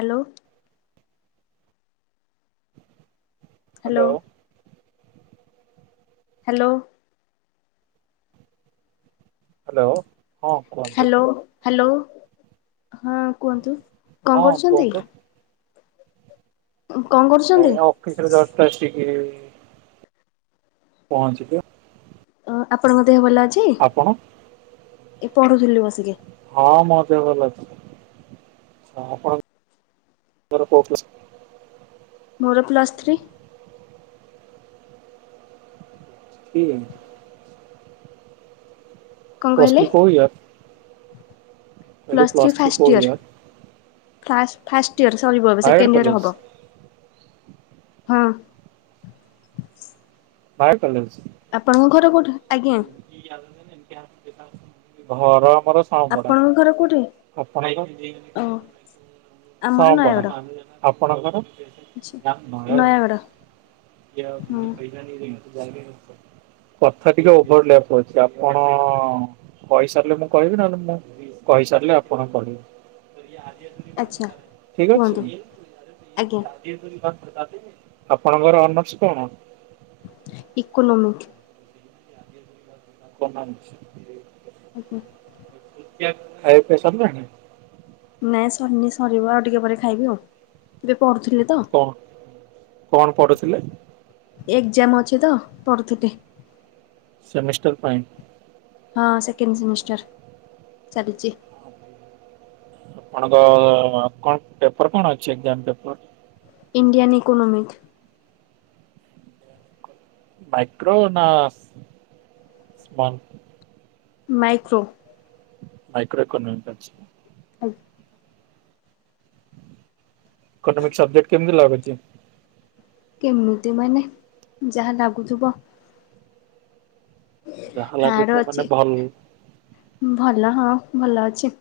Hello. Hello hello. Hello hello. Hello hello. ହଁ କୁହନ୍ତୁ ହଁ କଣ କରୁଛନ୍ତି? କୁହନ୍ତୁ କଣ କରୁଛନ୍ତି ଏଇ ଅଫିସରୁ ଜସ୍ଟ ଆସିକିରି ପହଞ୍ଚିଲି। ଓହ ଆପଣଙ୍କ ଦେହ ଭଲ ଅଛି ଆପଣ ଏଇ ପଢୁଥିଲି ବସି। ହଁ ମ ମୋ ଦେହ ଭଲ ଅଛି ଆପଣ ଆପଣଙ୍କର ମୋର ପ୍ଲସ୍ ଥ୍ରୀ। ଥ୍ରୀ। କଣ ପ୍ଲସ୍ କହିଲେ? ଥ୍ରି କୋଉ year? Plus three first year. ଫାସ୍ ଫାଷ୍ଟ ୟର ସରିବ ଏବେ ନାୟାଗଡ଼ ସେକେଣ୍ଡ ୟର କଲେଜ ହବ। ହଁ। ବାଏ କଲେଜ। ଆପଣଙ୍କ ଘର କୋଉଠୁ ଆଜ୍ଞା। ଘର ଘର ସାହୁପଡ଼ା ଆପଣଙ୍କ ଘର କୋଉଠି? ଆପଣଙ୍କ ଓ ଆମର ସାହୁପଡ଼ା ନୟାଗଡ଼ ଆପଣଙ୍କର? ଆଚ୍ଛା। ନୟାଗଡ଼ ହଁ କଥା ଟିକେ ଓଭର ଲ୍ୟାପ। ଛି ଆପଣ କହିସାରିଲେ ମୁଁ କହିବି ନହେଲେ ମୁଁ କହିସାରିଲେ ଆପଣ କହିବେ। ଆଚ୍ଛା ଠିକଅଛି। କୁହନ୍ତୁ ଆଜ୍ଞା ଆପଣଙ୍କର ଅନର୍ସ କଣ? ଇକୋନମିକ। ପ ନା [inaudible] ଆଜ୍ଞା। ଖିଆ ଖାଇବା ପିଆ ସରିଲାଣି। ନାଇଁ ସରିନି ସରିବ ଆଉ ଟିକେ ପରେ ଖାଇବି ଆଉ ଏବେ ପଢୁଥିଲି ତ। କଣ କଣ ପଢୁଥିଲେ? ଏଗଜାମ ଅଛି ତ ପଢ଼ୁଥିଲି। ସେମିଷ୍ଟାର ପାଇଁ। ହଁ ସେକେଣ୍ଡ ସେମିଷ୍ଟାର ଚାଲିଚି। ଆପଣଙ୍କ କଣ ପେପର କଣ ଅଛି exam paper. Indian economic. Micro ନା ସ ସ୍ମଲ। ମାଇକ୍ରୋ। ମାଇକ୍ରୋ ଇକୋନମିକ ଆଚ୍ଛା। ଆ [unintelligible] ଇକୋନୋମିକ ସବଜେକ୍ଟ କେମିତି ଲାଗୁଛି? କେମିତି ମାନେ ଯାହା ଲାଗୁଥିବ। ଯାହା ହାର୍ଡ ଲାଗୁଥିବ ମାନେ ଅଛି ଭଲ ଭଲ ହଁ ଭଲ ଅଛି।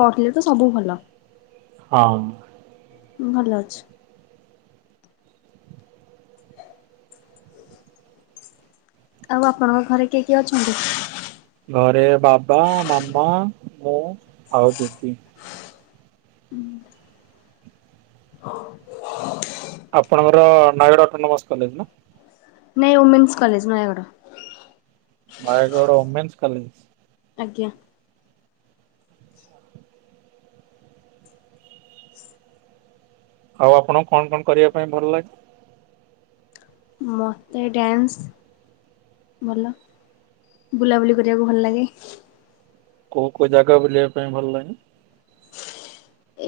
ପଢିଲେ ତ ସବୁ ଭଲ। ହଁ। ଭଲ ଅଛି। ଆଉ ଆପଣଙ୍କ ଘରେ କିଏ କିଏ ଅଛନ୍ତି। ଘରେ ବାବା ମାମା ମୁଁ ଆଉ ଦିଦି। ଆପଣଙ୍କର ନୟାଗଡ଼ ଅଟୋନମସ କଲେଜ ନା। ନାଇଁ women's college Nayagarh. Nayagarh women's college. ଆଜ୍ଞା। ଆଉ ଆପଣଙ୍କୁ କଣ କଣ କରିବା ପାଇଁ ଭଲ ଲାଗେ? ମୋତେ ଡ୍ୟାନ୍ସ। ଭଲ ବୁଲାବୁଲି କରିବାକୁ ଭଲ ଲାଗେ। କୋଉ କୋଉ ଜାଗା ବୁଲିବା ପାଇଁ ଭଲ ଲାଗେ?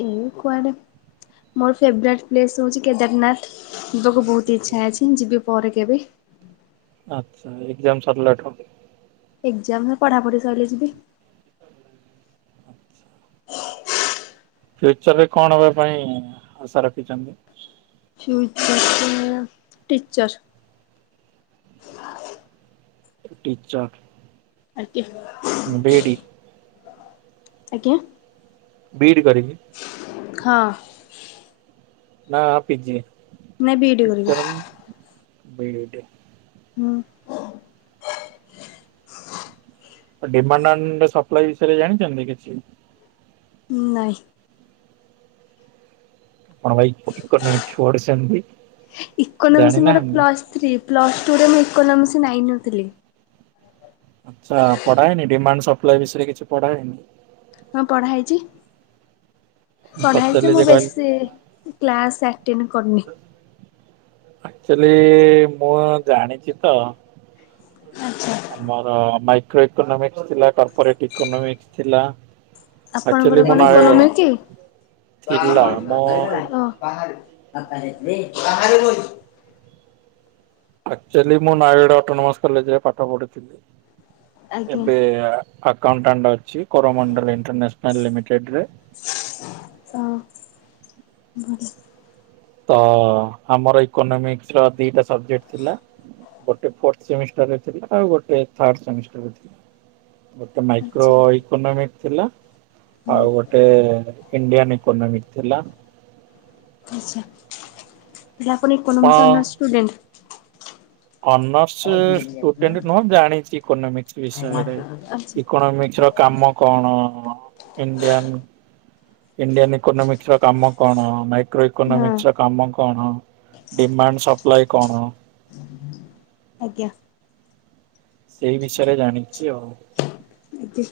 ଏ କୁଆଡେ ମୋର ଫେବରେଟ ପ୍ଲେସ ହଉଛି କେଦାରନାଥ। ଯିବାକୁ ବହୁତ ଇଚ୍ଛା ଅଛି ମୁଁ ଯିବି ପରେ କେବେ। ଆଚ୍ଛା ଏକ୍ଜାମ ସରିଲା ଠୁ। ଏକ୍ଜାମ ପଢାପଢି ସଇଲେ ଯିବି। ଫ୍ୟୁଚରରେ କଣ ହବା ପାଇଁ ଆଶା ରଖିଛନ୍ତି? ଫ୍ୟୁଚର ରେ ଟିଚର୍। ଟିଚର। ଆଜ୍ଞା ବି ଇ ଡ଼ି। ଆଜ୍ଞା। ବିି ଇ ଡି କରିକି। ହଁ। ନାଁ ପି ଜି। ନାଇ ବି ଇ ଡି କରୀକି। B E D. ହୁଁ। ଡିମାଣ୍ଡ ଆଣ୍ଡ ସପ୍ଲାଏ ବିଷୟରେ ଜାଣିଛନ୍ତି କିଛି? ନାଇ। ଆପଣ ଭାଇ ଇକୋ ଇକୋନୋମିକ୍ସ ପଢ଼ିଛନ୍ତି। ଇକୋନୋମିକ୍ସ ମୋର ପ୍ଲସ୍ ଥ୍ରୀ ପ୍ଲସ ଟୁରେ ମୁଁ ଇକୋନୋମିକ୍ସ ନେଇ ନଥିଲି। ଆଚ୍ଛା ପଢାହେଇନି ଡିମାଣ୍ଡ ସପ୍ଲାଏ ବିଷୟରେ କିଛି ପଢା ହେଇନି। ହଁ ପଢା ହେଇଛି ମୁଁ ପଢା ହେଇଛି ପଚାରିଲି ଯେ ମୁଁ କହିଲି ବେଶୀ କ୍ଲାସ ଆ ଟେଣ୍ଡ କରିନି। ଆକ୍ଚୁଲି ମୁଁ ଜାଣିଛି ତ। ଆଚ୍ଛା ଆମର ମାଇକ୍ରୋ ଇକୋନୋମିକ୍ସ୍ ଥିଲା କର୍ପୋରେଟ ଇକୋନୋମିକ୍ସ ଥିଲା। ଆକ୍ଚୁଆଲି ଆପଣଙ୍କର ମୁଁ କଣ ନୟାଗଡ଼ ଇକୋନୋମି କି? ଥିଲା ମୁଁ ଓ। କ ହେ କ ଆକଚୁଆଲି ମୁଁ ନୟାଗଡ ଅଟୋନମସ କଲେଜରେ ପାଠ ପଢିଥିଲି ଆଜ୍ଞା। ଏବେ। Account tender. ସେଇ କରମଣ୍ଡଳ ଏଣ୍ଟରନେସନାଲ ଲିମିଟେଡ଼ ରେ ହ ତ ଆମର ଇକୋନୋମିକ୍ସ ର ଦିଟା ସବଜେକ୍ଟ ଥିଲା ଗୋଟେ ଫୋର ସେମିଷ୍ଟାର ରେ ଥିଲା ଆଉ ଗୋଟ ଥାର୍ଡ଼ ସେମିଷ୍ଟାର ଗୋଟେ ମାଇକ୍ରୋ ଆଚ୍ଛା ଇକୋନୋମିକ ଥିଲା ହୁଁ ଆଉ ଗୋଟେ ଇଣ୍ଡିଆଣ ଇ କୋନମିସ ଥିଲା ଆଛା। ତାହାଲେ ଆପଣ economics honours student. Honours student ନୁହଁ ଜାଣିଛି ଇକୋନୋମିକସ ବିଷୟରେ। ଆଚ୍ଛା ହଁ ଆଜ୍ଞା ଏକୋନୋମିକ୍ସ ର କାମ କଣ ଇଣ୍ଡିଆନ ଇଣ୍ଡିଆନ ଏକୋନୋମିକ୍ସ ର କାମ କଣ ମାଇକ କ୍ରୋ ଏକୋନୋମିକ୍ସ ର କାମ କଣ ଡିମାଣ୍ଡ ସପ୍ଲାଏ କଣ ଆଜ୍ଞା। ସେଇ ବିଷୟରେ ଜାଣିଛି ଆଉ। ଆଜ୍ଞା।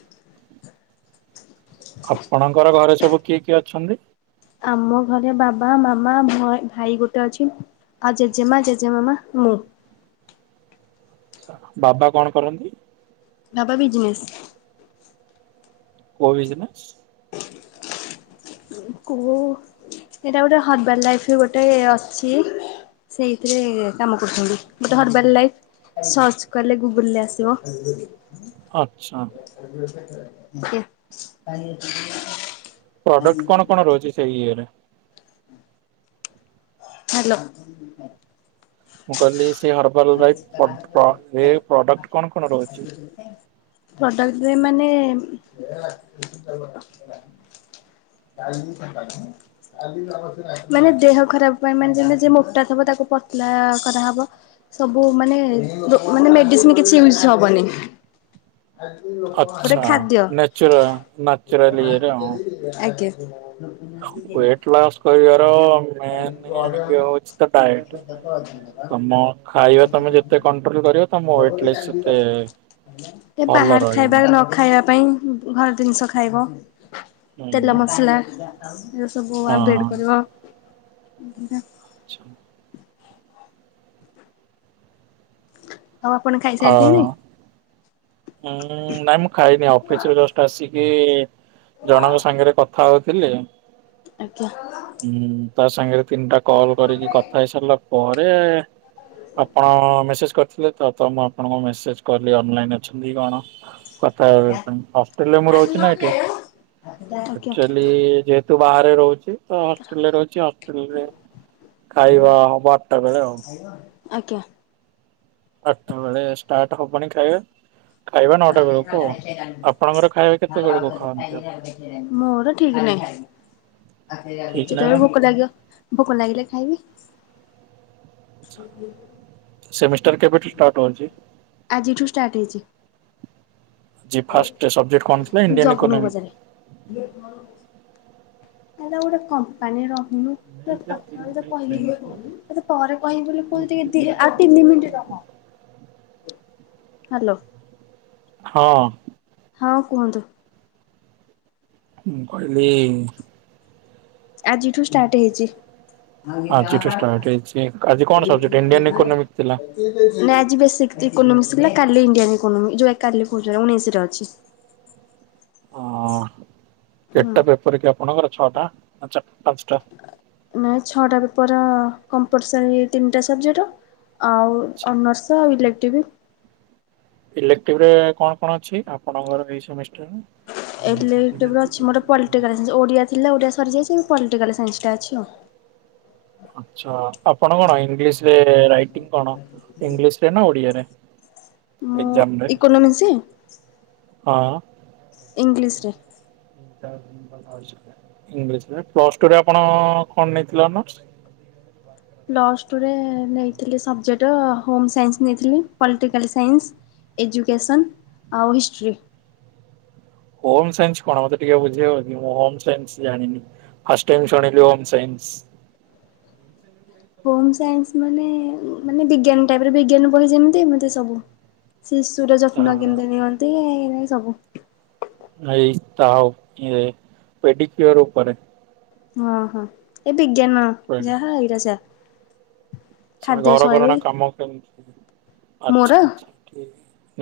ଆପଣଙ୍କର ଘରେ ସବୁ କିଏ କିଏ ଅଛନ୍ତି? ଆମ ଘରେ ବାବା ମାମା ଭୋ ଭାଇ ଗୋଟେ ଅଛି। ଆଉ ଜେଜେମା ଜେଜେମାମା ମୁଁ। ଛ ବାବା କଣ କରନ୍ତି? ବାପା ବିଜିନେସ୍। କୋଉ ବିଜନେସ୍? କୋଉ ଏଇଟା ଗୋଟେ ହରବାଲ ଲାଇଫ ଗୋଟେ ଅଛି ସେଇଥିରେ କାମ କରୁଚନ୍ତି ଗୋଟେ ହର୍ବାଲ ଲାଇଫ ସର୍ଚ୍ଚ କଲେ ଗୁଗୁଲ ରେ ଆସିବ ଆଚ୍ଛା। [unintelligible] ପ୍ରଡକ୍ଟ କଣ କଣ ରହୁଛି ସେଇ ଇଏରେ? ହାଲୋ। ମୁଁ କହିଲି ସେ ହର୍ବାଲଲାଇଫ ପ୍ରଡ ପ ରେ ପ୍ରଡକ୍ଟ କଣ କଣ ରହୁଚି? ପ୍ରଡ଼କ୍ଟ ରେ ମାନେ କାାଇ ମାନେ ଦେହ ଖରାପ ପାଇଁ ମାନେ ଯେମ ଯେ ମୋଟା ଥବ ତାକୁ ପତଲା କରାହବ ସବୁ ମାନେ ମାନେ ମେଡିସିନ କିଛି ୟୁଜ ହବନି ଗୋଟେ ଆଚ୍ଛା ଖାଦ୍ୟ ନେଚୁରା ନାଚୁରାଲି ଆଜ୍ଞା। ୱେଟ୍ ଲସ୍ କରିବାର ମନେ ୟେ ହୋଉଛି ତା ଡ଼ାଇଟ ତମ ଖାଇବା ତମେ ଯେତେ କଣ୍ଟ୍ରୋଲ କରି ରେ ତମ ୱେଟ ଲସ ସେତେ ଏ ଭଲ ବାହାର ରହିବ। ଖାଇବା ନ ଖାଇବା ପାଇଁ ଘର ଦିନିଷ ଖାଇବ। ହୁଁ ତେଲ ମସଲା ଏ ସବୁ ଆଭେଡ ହଁ କରବ ବ ଆଛା। ଆଉ ଆପଣ ଖାଇସାରିଲେଣି? ହୁଁ ନାଇଁ ମୁଁ ଖାଇନି ଅଫିସ ରୁ ଜଷ୍ଟ ଆସିକି କି ଜଣଙ୍କ ସାଙ୍ଗରେ କଥା ହଉଥିଲି ଆଜ୍ଞା। ହୁଁ ତା ସାଙ୍ଗରେ ତିନିଟା କଲ କରିକି କଥା ହେଇସାରିଲା ପରେ ଆପଣ ମେସେଜ କରି ଥିଲେ ତ ତ ମୁଁ ଆପଣଙ୍କୁ ମେସେଜ କଲି ଅନଲାଇନ ଅଛନ୍ତି କଣ କଥା ହେବ ପାଁଇ ହଷ୍ଟେଲ ରେ ମୁଁ ରହୁଛି ନା ଏଠି ଆଜ୍ଞା ଆକଚୁଲି ଯେହେତୁ ବାହାରେ ରହୁଚି ହଷ୍ଟେଲରେ ଅଛି ହଷ୍ଟେଲ ରେ ଖାଇବା ହବ ଆଟା ବେଳେ ଆଉ ଆଜ୍ଞା। ଆଟା ବେଳେ ଷ୍ଟାର୍ଟ ହବନି ଖାଇବା ଖାଇବା ନଅଟା ବେଳକୁ ଆପଣଙ୍କର ଖାଇବା? କେତେବେଳକୁ ଖାଆନ୍ତି ଆପଣ? ମୋର ଠିକ୍ ନାହିଁ। ଠିକ୍ ନାହିଁ ଯେତେବେଳେ ମାନେ ଭୋକ ଲାଗିବ ଭୋକ ଲାଗିଲେ ଖାଇବି। ହୁଁ ହୁଁ। ସେମିଷ୍ଟାର କେବେଠୁ ଷ୍ଟାର୍ଟ ହଉଛି? ଆଜିଠୁ ଷ୍ଟାର୍ଟ ହେଇଛି। ଆଜି ଫାଷ୍ଟ ସବଜେକ୍ଟ କଣ ଥିଲା ଇଣ୍ଡିଆନ୍ ଜଗନ କୁ ଇକୋନୋମି ପଚାରେ। ଏଇଟା ଗୋଟେ କମ୍ପାନୀର ଓନ ତୋ କଥା ଅବିକା କହିଲି ଇଲୋ ବୋଉ ଟିକେ ପରେ କହିବି ବୋଲି କୁହଛି ଟିକେ ଦି ଆଉ ତିନି ମିନିଟ୍ ରହ। ହ ହାଲୋ। ହଁ। ହଁ କୁହନ୍ତୁ? ମୁଁ କହିଲି ଆଜିଠୁ ଷ୍ଟାର୍ଟ ହେଇଛି। ଆଜିଠୁ ନାଁ ଷ୍ଟାର୍ଟ ଆଜି ହେଇଛି ଆଜି କଣ ସବଜେକ୍ଟ ଇଣ୍ଡିଆନ୍ ଇକୋନୋମିକ୍ ଥିଲା। ବେସିକ୍ ଇ ଇକୋନୋମିକ୍ସ ଥିଲା କାଲି ଇଣ୍ଡିଆନ୍ ଇକୋନମି ଯୋଉ କାଲି କହୁଛି ନା ଉଣେଇଶିରେ ଅଛି। ହଁ ହୁଁ କେତେଟା ପେପର୍ କି ଆପଣଙ୍କର ଛଅଟା ନା ଚା ନାଇଁ ଛଅଟା ପେପର୍ କମ୍ପଲ୍ସରୀ ତିନିଟା ସବ୍ଜେକଟ୍ ଆଉ ଆଚ୍ଛା। ଆଉ ନର୍ସା ଆଉ ଇଲେକ୍ଟିଭ୍। ଇଲେକ୍ଟିଭ୍ ରେ କଣ କଣ ଅଛି ଆପଣଙ୍କର ଏଇ ସବୁ ମିଷ୍ଟେକ୍? ଇଲେକ୍ଟିଭ୍ ରେ ଅଛି ମୋର ପଲଟିକାଲ୍ ସାଇନ୍ସ୍ ଓଡିଆ ଥିଲା ଓଡ଼ିଆ ସରିଯାଇଛି ଏବେ ପଲଟିକାଲ୍ ସାଇନ୍ସ୍ ଟା ଅଛି ଆଉ। ଆଛା ଆପଣ କଣ ଇଂଲିଶରେ ରାଇଟିଙ୍ଗ୍ କଣ ଇଂଲିଶରେ ନା ଓଡିଆରେ? ମୁଁ ଏକ୍ଜାମ ରେ? ଇକୋନୋମିକ୍ସ ହଁ। ଇଂଲିଶ ରେ। ଇଂଲିଶ ଥିଲା ପ୍ଲସ୍ ଟୁ ରେ ଆପଣ କଣ ନେଇଥିଲେ ଅନରର୍ସ? ପ୍ଲସ୍ ଟୁରେ ନେଇଥିଲି ସବଜେକ୍ଟ୍ ହୋମ୍ ସାଇନ୍ସ୍ ନେଇଥିଲି ପଲଟିକାଲ ସାଇନ୍ସ୍ ଏଜୁକେସନ୍ ଆଉ ହିଷ୍ଟ୍ରି। ହୋମ୍ ସାଇନ୍ସ୍ କଣ ମତେ ଟିକେ ବୁଝେଇବ କି ମୁଁ ହୋମ୍ ସାଇନ୍ସ୍ ଜାଣିନି ଫାଷ୍ଟ୍ ଟାଇମ୍ ଶୁଣିଲି ହୋମ୍ ସାଇନ୍ ନ୍ସ୍। ହ ହୋମ୍ ସାଇନ୍ସ୍ ମାନେ ମାନେ ବିଜ୍ଞାନ ଟାଇପ୍ ର ବିଜ୍ଞାନ ବହି ଯେମିତି ସେମିତି ସବୁ। ଶିଶୁର ଯତ୍ନ କେମିତି ନିଅନ୍ତି ଏଇ ଭଳି ସବୁ। ଏଇ ତ ଆଉ ଏ ପେଡିକ୍ୟୁର ଉପରେ। ଓ ହୋ ଏଇ ବିଜ୍ଞାନ ଯାହା ଏଇଟା ସେଇଆ। ସବୁ ଘର କରଣା କାମ କେମିତି ମୋର ଆଛା ଆଛା ଠିକ୍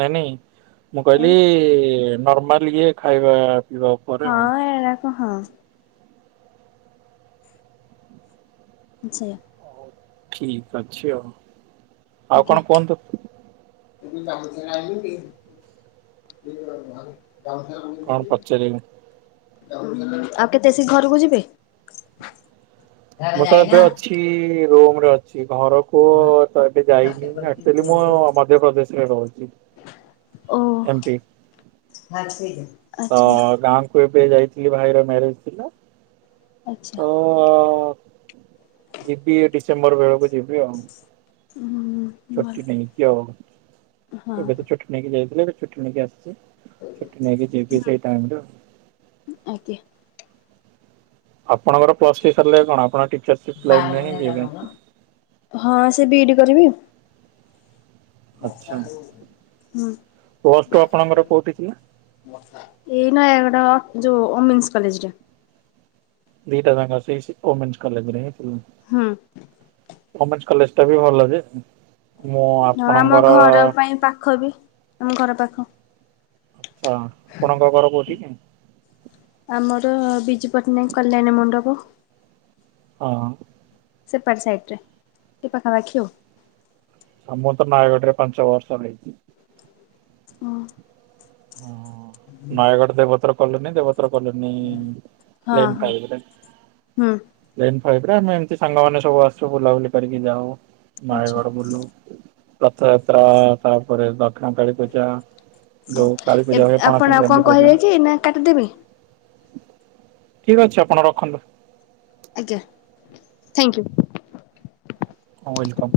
ନାଇଁ ନାଇଁ ମୁଁ ଆଉ କହିଲି ନର୍ମାଲ୍ ଇଏ ଖାଇବା ପିଇବା ଉପରେ ଆଉ। ଓ ହଁ। ଆଛା। ଠିକ୍ ଅଛି ଆଉ ଆଉ କଣ କୁହନ୍ତୁ? [unintelligible] [unintelligible] ଉଁ କଣ ପଚାରିବେ? ଆଉ କେତେ ସିଏ ଘରକୁ ଯିବେ? ମୁଁ ତ ଏବେ ଅଛି ରୁମ୍ ରେ ଅଛି। କି ଘରକୁ ତ ଏବେ ଯାଇନି ଆକ୍ଚୁଲି ମୁଁ ମଧ୍ୟପ୍ରଦେଶରେ ରହୁଛି। ଓ। ଏମପି ତ ଆଚ୍ଛା ଗାଁ କୁ ଏବେ ଯାଇଥିଲି ଭାଇର ମ୍ୟାରେଜ୍ ଥିଲା। ତ ଆଛା। ଯିବି ଡିସେମ୍ବର ବେଳକୁ, ଯିବି ଆଉ ହୁଁ ଭଲ ଚୁଟି ନେଇକି ଆଉ, ହଁ ଏବେ ତ ଚୁଟି ନେଇକି ଯାଇଥିଲେ, ଏବେ ଚୁଟି ନେଇକି ଆସ ଛୁଟି ନେଇକି ଯିବି ସେଇ ଟାଇମ ର ଆଜ୍ଞା ଆପଣଙ୍କର ପ୍ଲସ୍ ସାରିଲେ କଣ ଆପଣ ଟ ହଁ ସେ ବିଇଡି କରିବି। ଆଛା, ପୋଷ୍ଟ ଆପଣଙ୍କର କୋଉଠି ଥିଲା? ଏଇ ନ ଗୋଟ ଯୋଉ ଓମେନ୍ସ କଲେଜରେ ଲିଟାଙ୍ଗ ଅ [unintelligible] ଓମେନ୍ସ କଲେଜରେ ହଁ କଲେଜ ଟା ବି ଭଲ ଯେ ମୁଁ ହଁ ଆମ ଆପଣଙ୍କର ଘର ପାଇଁ ପାଖ ବି, ଆମ ଘର ପାଖ ଆଛା, ଆପଣଙ୍କ ଘର କଉଠି କି? ଆମର ବିଜୁ ପଟ୍ଟନାୟକ କଲ୍ୟାଣ ମଣ୍ଡପ ହଁ ସେପାର ସାଇଟରେ, କି ପାଖା ପାଖିଉ ଆମରତ ନୟାଗଡରେ ପାଞ୍ଚ ବର୍ଷ ରଇଛି। ହଁ ହଁ ନୟାଗଡ ଦେବତର କଲେନି, ଦେବତ ପ କଲ ଲାଇନ୍ ହଁ ପାଇ ହୁଁ [unintelligible] କହିଲି ପା ଆମେ ଏମିତି ସାଙ୍ଗମାନେ ସବୁ ଆସୁ, ବୁଲାବୁଲି କରିକି ଯାଉ, ଆଚ୍ଛା ନୟାଗଡ ବୁଲୁ। ରଥଯାତ୍ରା ତାପରେ ଦକ୍ଷିଣ କାଳୀ ପୂଜା ହଉ। ଯଉ କାଳୀ ପୂଜା ଏବେ ହୁଏ, ପଣା ଆପଣ ଆଉ କଣ ସଂକ୍ରାନ୍ତି କହିବେ ପର୍ଯ୍ୟନ୍ତ କି ନା କାଟିଦେବି ଠିକ ଅଛି, ଆପଣ ରଖନ୍ତୁ। ଆଜ୍ଞା, ଥ୍ୟାଙ୍କ ୟୁ ୱେଲକମ୍।